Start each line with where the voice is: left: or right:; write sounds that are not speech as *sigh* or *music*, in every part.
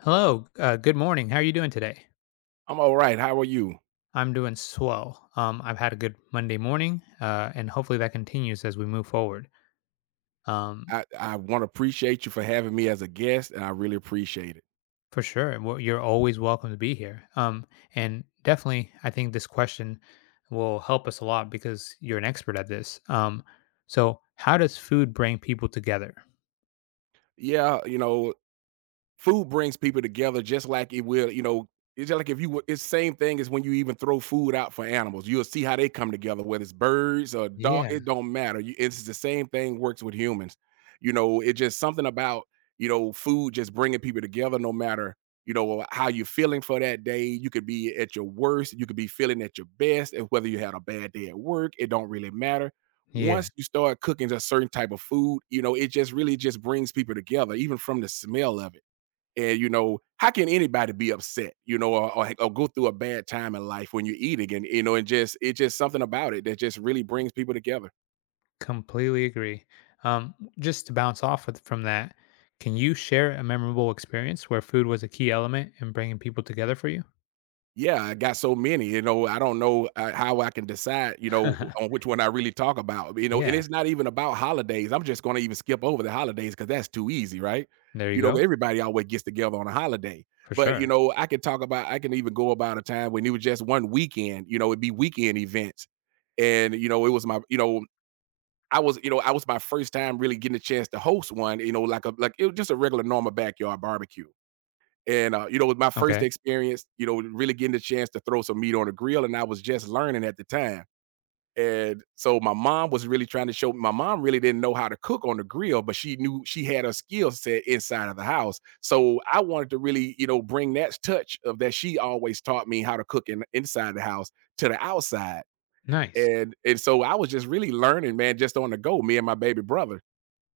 left: Hello, good morning. How are you doing today?
right: I'm all right. How are you?
left: I'm doing swell. I've had a good Monday morning, and hopefully that continues as we move forward. Um,
right: I want to appreciate you for having me as a guest, and I really appreciate it.
left: for sure, well, you're always welcome to be here. And definitely, I think this question will help us a lot because you're an expert at this. So, how does food bring people together?
right: Yeah, food brings people together just like it will, it's just like if you would it's same thing as when you even throw food out for animals. You'll see how they come together, whether it's birds or dog,
left: Yeah,
right: it don't matter. It's the same thing works with humans. It's just something about, food just bringing people together no matter, how you're feeling for that day. You could be at your worst, you could be feeling at your best, and whether you had a bad day at work, it don't really matter.
left: yeah,
right: Once you start cooking a certain type of food, it just really just brings people together, even from the smell of it. And how can anybody be upset, or go through a bad time in life when you're eating? And just it's just something about it that just really brings people together.
left: completely agree. Um, just to bounce off with, from that, can you share a memorable experience where food was a key element in bringing people together for you?
right: Yeah, I got so many. I don't know how I can decide, on
left: *laughs*
right: which one I really talk about, and
left: Yeah,
right: it's not even about holidays. I'm just going to even skip over the holidays because that's too easy, right?
left: there you go,
right: Everybody always gets together on a holiday.
left: for
right: But
left: sure.
right: I can even go about a time when it was just one weekend. It'd be weekend events. And I was my first time really getting a chance to host one, like a like it was just a regular normal backyard barbecue. And it was my first
left: Okay,
right: experience, really getting the chance to throw some meat on the grill, and I was just learning at the time. And so my mom was really trying to show my mom really didn't know how to cook on the grill, but she knew she had a skill set inside of the house. So I wanted to really, bring that touch of that she always taught me how to cook inside the house to the outside.
left: nice.
right: And so I was just really learning, man, just on the go, me and my baby brother.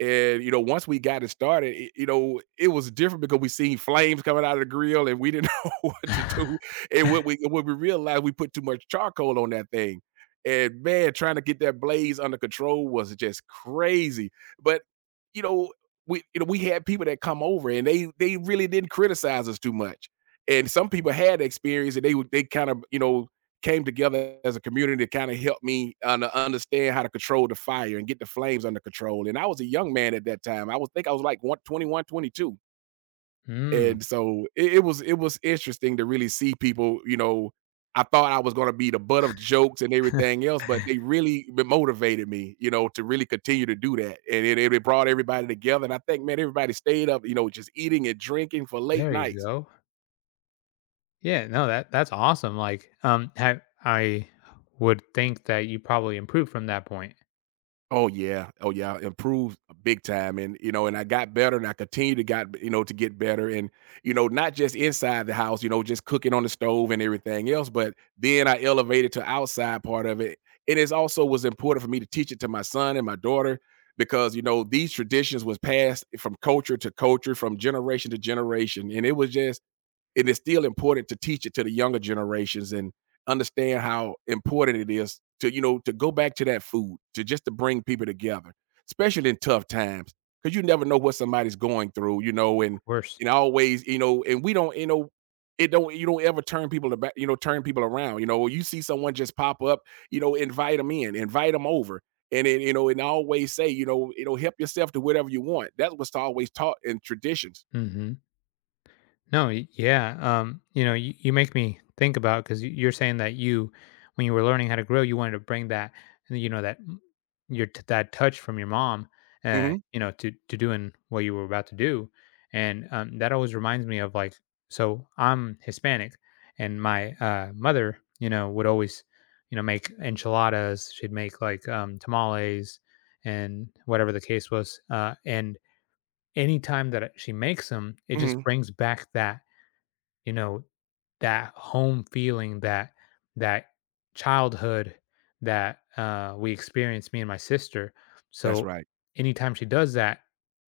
right: And once we got it started, it was different because we seen flames coming out of the grill and we didn't *laughs* know what to do.
left: *laughs*
right: And when we realized we put too much charcoal on that thing. And man, trying to get that blaze under control was just crazy. But you know, we had people that come over and they really didn't criticize us too much. And some people had experience and they kind of, came together as a community to kind of help me understand how to control the fire and get the flames under control. And I was a young man at that time. I was think I was like one 21, 22.
left: Mm,
right: And so it was interesting to really see people, I thought I was gonna be the butt of jokes and everything else, but they really motivated me, to really continue to do that. And it brought everybody together. And I think, man, everybody stayed up, just eating and drinking for late
left: there you
right: nights.
left: go. Yeah, no, that's awesome, like, ha I would think that you probably improved from that point.
right: Oh yeah, oh yeah, improved big time. And I got better, and I continue to got to get better, and not just inside the house, just cooking on the stove and everything else, but then I elevated to outside part of it, and it also was important for me to teach it to my son and my daughter, because these traditions was passed from culture to culture, from generation to generation, and it was just it is still important to teach it to the younger generations and understand how important it is to you know to go back to that food to bring people together, especially in tough times, because you never know what somebody's going through, and
left: Worse.
right: always, and we don't, it don't, you don't ever turn people about, turn people around, you see someone just pop up, invite them in, invite them over. And then, and I always say, help yourself to whatever you want. That was always taught in traditions.
left: Mhm. No, yeah. You know, you make me think about because you're saying that you, when you were learning how to grill, you wanted to bring that, you know, your that touch from your mom,
right: Hmm.
left: you know, to doing what you were about to do, and that always reminds me of like, so I'm Hispanic, and my mother, you know, would always, you know, make enchiladas. She'd make like tamales, and whatever the case was, and anytime that she makes them, it just
right: Hmm.
left: brings back that you know, that home feeling, that childhood that we experienced, me and my sister.
right: That's
left: So
right: right.
left: anytime she does that,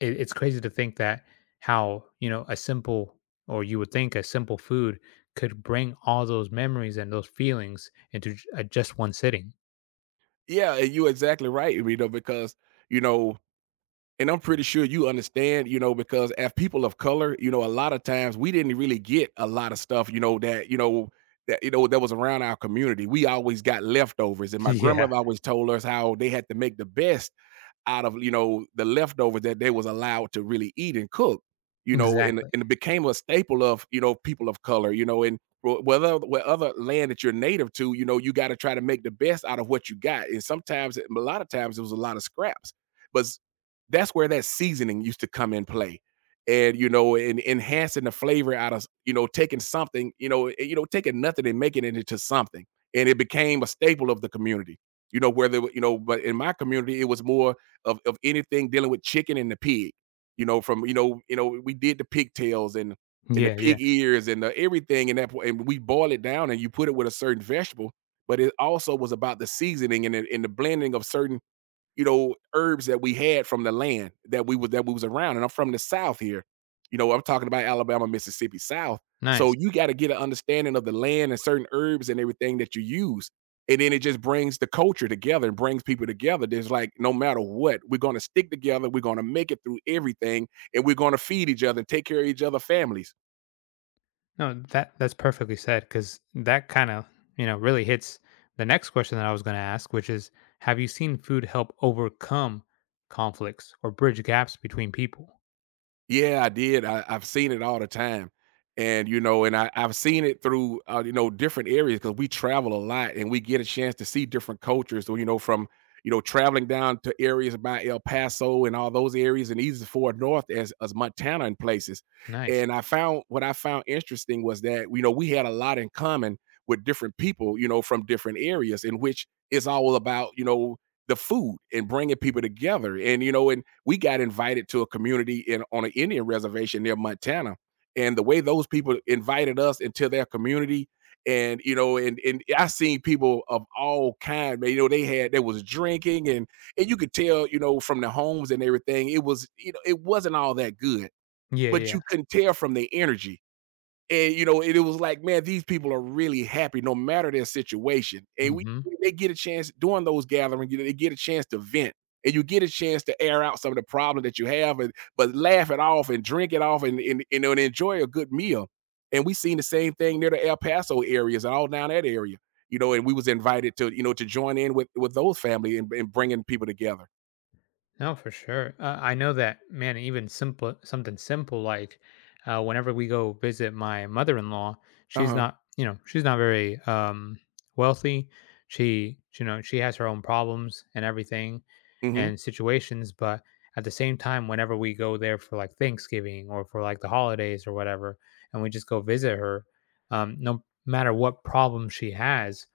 left: it's crazy to think that how you know a simple or you would think a simple food could bring all those memories and those feelings into just one sitting.
right: Yeah, and you're exactly right, because, you know and I'm pretty sure you understand, because as people of color, a lot of times we didn't really get a lot of stuff, that was around our community. We always got leftovers, and
left: *laughs*
right: my
left: yeah,
right: grandmother always told us how they had to make the best out of the leftovers that they was allowed to really eat and cook, and,
left: exactly.
right: it became a staple of people of color, and whether what other land that you're native to, you got to try to make the best out of what you got. And sometimes a lot of times it was a lot of scraps, but that's where that seasoning used to come in play. And and enhancing the flavor out of, taking something, taking nothing and making it into something. And it became a staple of the community, you know where whether you know but in my community it was more of anything dealing with chicken and the pig. You know, from we did the pigtails and the
left: Yeah, yeah.
right: pig ears and the everything in that point, and we boil it down and you put it with a certain vegetable. But it also was about the seasoning and and the blending of certain, herbs that we had from the land that we was around. And I'm from the South here. You know, I'm talking about Alabama, Mississippi, South. So
left: Nice.
right: you got to get an understanding of the land and certain herbs and everything that you use. And then it just brings the culture together and brings people together. There's, like, no matter what, we're gonna stick together, we're gonna make it through everything, and we're gonna feed each other and take care of each other families.
left: No, that's perfectly said because that kind of you know really hits the next question that I was going to ask, which is, have you seen food help overcome conflicts or bridge gaps between people?
right: Yeah, I did. I've seen it all the time. And I've seen it through you know, different areas, because we travel a lot and we get a chance to see different cultures. So, from traveling down to areas by El Paso and all those areas, and even as far north as Montana and places.
left: Nice.
right: And I found what I found interesting was that, we had a lot in common with different people, from different areas, in which it's all about, the food and bringing people together. And and we got invited to a community in on an Indian reservation near Montana. And the way those people invited us into their community, and I seen people of all kinds, man. You know, they had there was drinking, and you could tell, from the homes and everything, it was, it wasn't all that good,
left: Yeah, yeah.
right: but you
left: yeah.
right: couldn't tell from the energy. And it was like, man, these people are really happy no matter their situation. And we
left: Mm-hmm.
right: they get a chance during those gatherings, they get a chance to vent, and you get a chance to air out some of the problems that you have, and but laugh it off and drink it off, and, you know, and enjoy a good meal. And we seen the same thing near the El Paso areas and all down that area, you know. And we was invited to, to join in with those family, and, bringing people together.
left: No, for sure. I know that, man. Even simple, something simple like whenever we go visit my mother-in-law,
right: Uh
left: she's
right: huh.
left: not, you know, she's not very wealthy. She, you know, she has her own problems and everything,
right: Hmm.
left: and situations. But at the same time, whenever we go there for like Thanksgiving or for like the holidays or whatever, and we just go visit her, no matter what problem she has,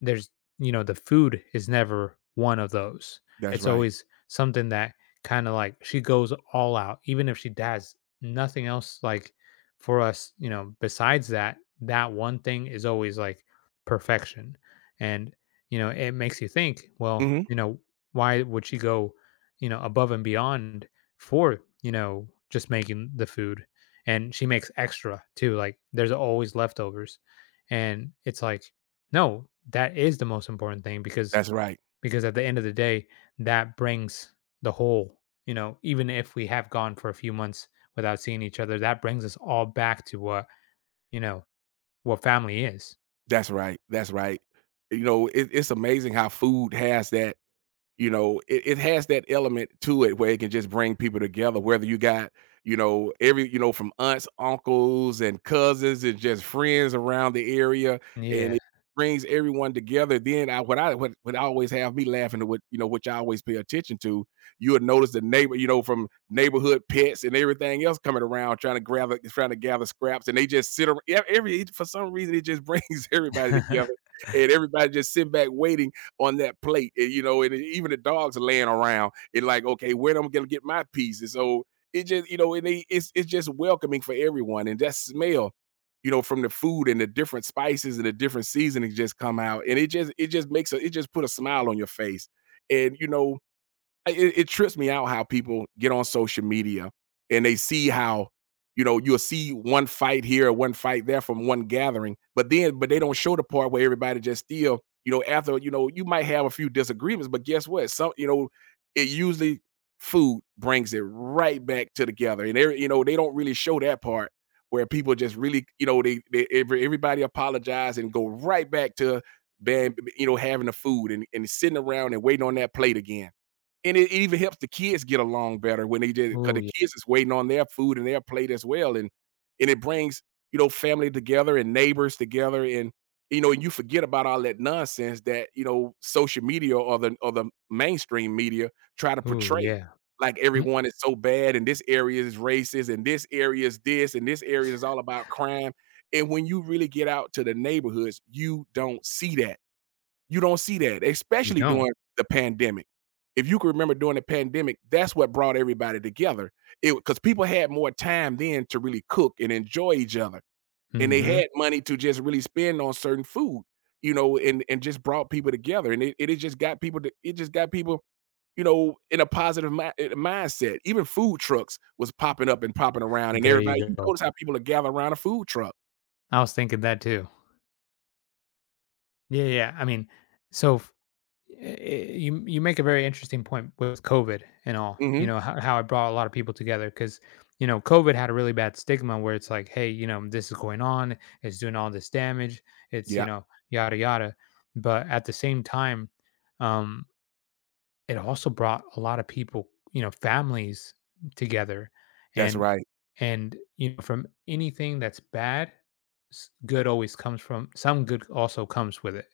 left: there's you know, the food is never one of those.
right: That's
left: It's
right: right.
left: always something that kinda, like, she goes all out, even if she does nothing else, like, for us, you know, besides that, that one thing is always, like, perfection, and, you know, it makes you think, well,
right: Hmm.
left: you know, why would she go, you know, above and beyond for, you know, just making the food? And she makes extra too, like, there's always leftovers, and it's like, no, that is the most important thing
right: That's right.
left: because at the end of the day, that brings the whole, you know, even if we have gone for a few months without seeing each other, that brings us all back to what, you know, what family is.
right: That's right, that's right. You know, it's amazing how food has that you know it has that element to it where it can just bring people together whether you got you know from aunts uncles and cousins and just friends around the area and
left: Yeah.
right: it brings everyone together then I what I always have me laughing at what you know which I always pay attention to you would notice the neighbor you know from neighborhood pets and everything else coming around trying to gather scraps and they just sit around every for some reason it just brings *laughs* everybody together
left: *laughs*
right: and everybody just sit back waiting on that plate. And, you know, and even the dogs are laying around and like, okay, where am I gonna get my piece? And so it just, you know, it's just welcoming for everyone. And that smell, you know, from the food and the different spices and the different seasonings just come out. And it just makes a it just put a smile on your face. And you know, it trips me out how people get on social media and they see how you know you'll see one fight here or one fight there from one gathering but they don't show the part where everybody just still you know you might have a few disagreements but guess what some you know it usually food brings it right back to together and they don't really show that part where people just really you know they everybody apologize and go right back to bam, you know having the food and sitting around and waiting on that plate again and it even helps the kids get along better when they did it because
left: Ooh, yeah.
right: the kids is waiting on their food and their plate as well, and it brings you know family together and neighbors together, and you know, and you forget about all that nonsense that you know social media or the mainstream media try to
left: Ooh,
right: portray.
left: yeah.
right: Like
left: Mm,
right: everyone is so bad, and this area is racist, and this area is this, and this area is all about crime. And when you really get out to the neighborhoods, you don't see that. You don't see that,
left: You
right: especially
left: don't.
right: during the pandemic. If you can remember during the pandemic, that's what brought everybody together. It because people had more time then to really cook and enjoy each other, and they
left: Hmm
right: had money to just really spend on certain food, you know, and just brought people together, and it it just got people to it just got people, you know, in a positive mindset. Even food trucks was popping up and popping around, and
left: There you
right: everybody, you
left: go.
right: notice how people are gathering around a food truck.
left: I was thinking that too. Yeah, yeah. I mean, so you make a very interesting point with COVID and all. You
right: Hmm.
left: know how it brought a lot of people together because you know COVID had a really bad stigma where it's like, hey, you know, this is going on, it's doing all this damage, it's you
right: Yeah,
left: know yada yada. But at the same time, um, it also brought a lot of people, you know, families together,
right: that's
left: and
right: right.
left: and you know from anything that's bad, good always comes from some good also comes with it,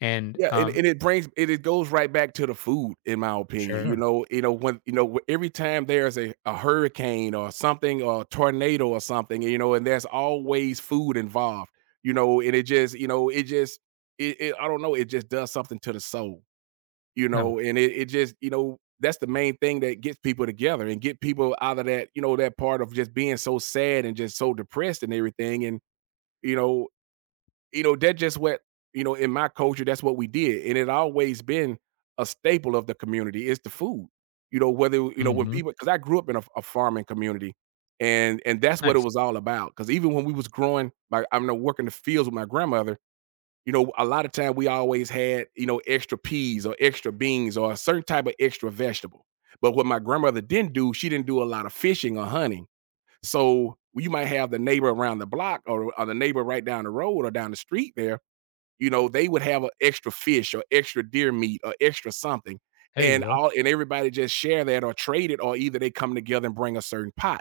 left: and
right: Yeah, and it brings it it goes right back to the food, in my
left: Sure.
right: opinion.
left: sure,
right: You know, when you know, wh- every time there's a hurricane or something or a tornado or something, you know, and there's always food involved, you know, and it just, you know, it just it, I don't know, it just does something to the soul, you
left: no,
right: know, and it just, you know, that's the main thing that gets people together and get people out of that, you know, that part of just being so sad and just so depressed and everything. And, you know, you know, that just what, you know, in my culture, that's what we did. And it always been a staple of the community is the food. You know, whether, you know, when
left: Mhm.
right: people because I grew up in a farming community and that's what it
left: Nice.
right: was all about. Cause even when we was growing, like I'm gonna work in the fields with my grandmother, you know, a lot of time we always had, you know, extra peas or extra beans or a certain type of extra vegetable. But what my grandmother didn't do, she didn't do a lot of fishing or hunting. So you might have the neighbor around the block or the neighbor right down the road or down the street there you know, they would have an extra fish or extra deer meat or extra something,
left: There you
right: and
left: go.
right: all and everybody just share that or trade it, or either they come together and bring a certain pot,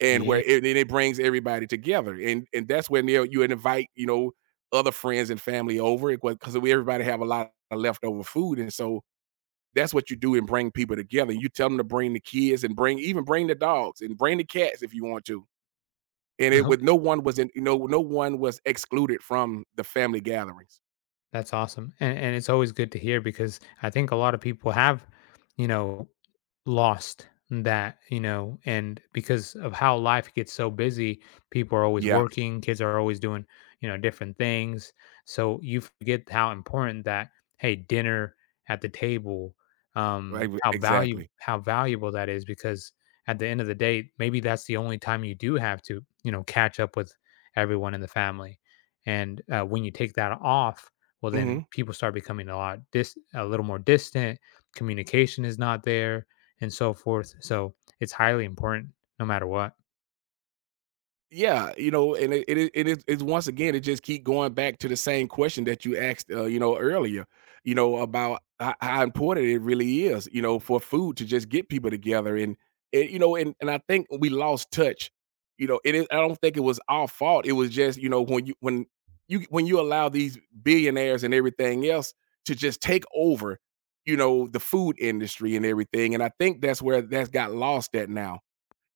right: and
left: Yeah. *laughs*
right: and it brings everybody together, and that's when you invite you know other friends and family over because we everybody have a lot of leftover food, and so that's what you do and bring people together. You tell them to bring the kids and bring even bring the dogs and bring the cats if you want to. And it
left: No.
right: with no one was in, you know, no one was excluded from the family gatherings.
left: That's awesome. And it's always good to hear because I think a lot of people have, you know, lost that, you know, and because of how life gets so busy, people are always
right: Yeah.
left: working, kids are always doing, you know, different things. So you forget how important that, hey, dinner at the table,
right: Right, w
left: how value
right: exactly.
left: how valuable that is because at the end of the day, maybe that's the only time you do have to, you know, catch up with everyone in the family. And when you take that off, well, then
right: Mhm.
left: people start becoming a lot dis a little more distant. Communication is not there and so forth. So it's highly important no matter what.
right: Yeah, you know, and it it is it's once again, it just keep going back to the same question that you asked, you know, earlier, you know, about ho how important it really is, you know, for food to just get people together and, you know, and I think we lost touch, you know, it is I don't think it was our fault, it was just, you know, when you when you when you allow these billionaires and everything else to just take over, you know, the food industry and everything, and I think that's where that's got lost at now.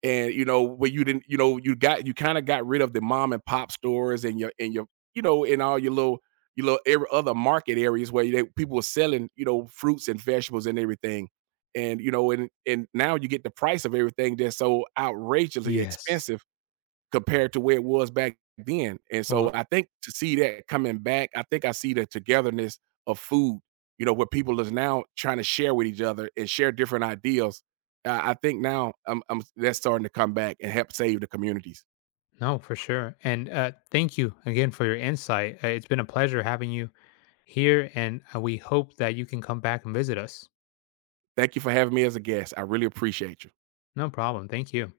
right: And you know where you didn't you know you kind of got rid of the mom and pop stores and your you know in all your little every other market areas where people were selling you know fruits and vegetables and everything and you know and now you get the price of everything that's so outrageously
left: Yes.
right: expensive compared to where it was back then. And so
left: Well,
right: I think to see that coming back, I think I see the togetherness of food, you know, where people is now trying to share with each other and share different ideals. I think now I'm that's starting to come back and help save the communities.
left: no, for sure. And thank you again for your insight. It's been a pleasure having you here, and we hope that you can come back and visit us.
right: Thank you for having me as a guest. I really appreciate you.
left: No problem. Thank you.